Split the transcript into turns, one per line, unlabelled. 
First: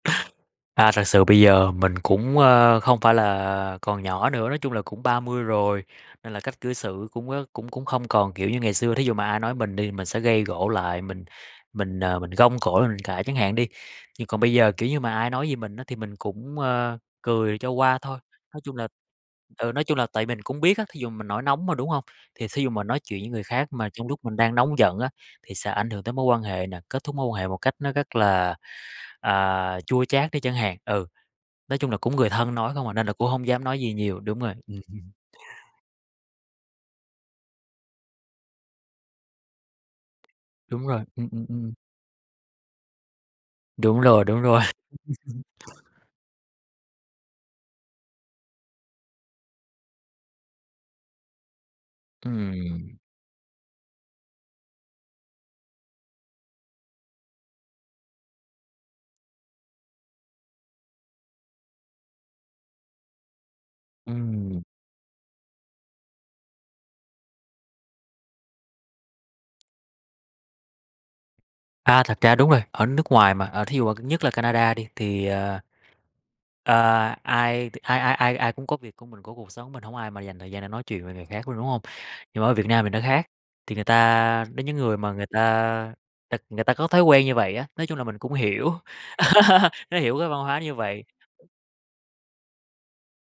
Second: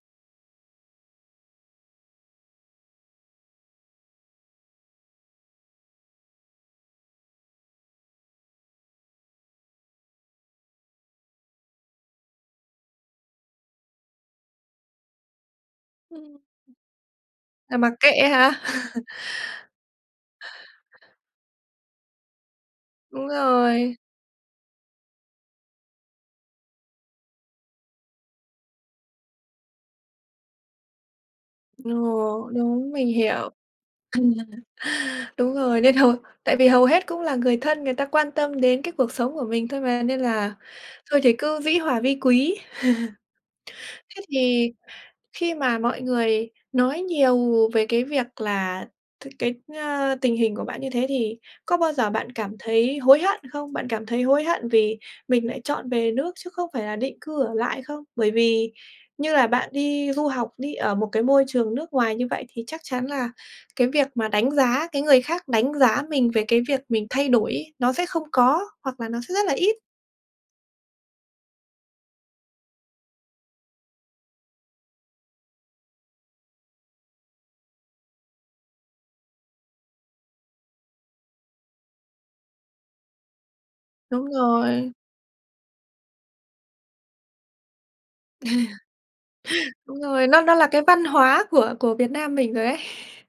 À, thật sự bây giờ mình cũng, ơ, không phải là còn nhỏ nữa, nói chung là cũng 30 rồi, nên là cách cư xử cũng, ơ, cũng cũng không còn, kiểu, như ngày xưa, thí dụ mà ai nói mình đi, mình sẽ gây gổ lại, mình mình, ờ, mình gông cổ lên mình cãi chẳng hạn đi. Nhưng còn bây giờ, kiểu như, mà ai nói gì mình á thì mình
Ừm.
cũng, ơ, cười cho
Là mặc
qua thôi,
kệ
nói
hả?
chung là ừ, nói chung là tại mình cũng biết á, thí dụ mình nổi nóng mà, đúng hông? Thì thí dụ mà nói chuyện
Đúng
với người khác mà
rồi.
trong lúc mình đang nóng giận á, thì sẽ ảnh hưởng tới mối quan hệ nè, kết thúc mối quan hệ một cách nó rất là, à, chua chát đi chẳng hạn, ừ. Nói chung là cũng người
Ồ,
thân nói không
đúng,
à, nên
mình
là cũng hông
hiểu.
dám nói gì nhiều, đúng rồi. Ừm.
Đúng rồi, nên hầu tại vì hầu hết cũng là người thân người ta quan tâm đến cái cuộc sống của mình thôi mà, nên là
Đúng rồi,
thôi
ừm,
thì
ừm,
cứ
ừm.
dĩ hòa vi quý.
Đúng
Thế
rồi, đúng rồi.
thì khi mà mọi người nói nhiều về cái việc là t cái, ơ, tình hình của bạn như thế thì có bao giờ bạn cảm thấy
Ừm.
hối hận không? Bạn cảm thấy hối hận vì mình lại chọn về nước chứ không phải là định cư ở lại không? Bởi vì như là bạn đi du học, đi ở một cái môi trường nước ngoài như vậy thì chắc chắn là cái việc mà đánh
Ừm.
giá cái người khác đánh giá mình về cái việc mình thay đổi ấy nó sẽ không có hoặc là nó sẽ rất là ít.
À, thật ra đúng rồi, ở nước ngoài mà, à, thí dụ mà nhất là Canada đi, thì, à ờ, ai t ai ai ai ai cũng có việc của mình, có cuộc sống mình, hổng có ai mà dành thời gian để nói chuyện về người khác luôn, đúng hông? Nhưng mà ở Việt Nam mình nó khác, thì người
Đúng
ta đến những
rồi.
người mà người ta ta người ta có thói quen như vậy á, nói chung là mình cũng hiểu, nó
Đúng
hiểu
rồi,
cái văn
nó nó
hóa
là
như
cái văn hóa
vậy.
của của Việt Nam mình rồi ấy.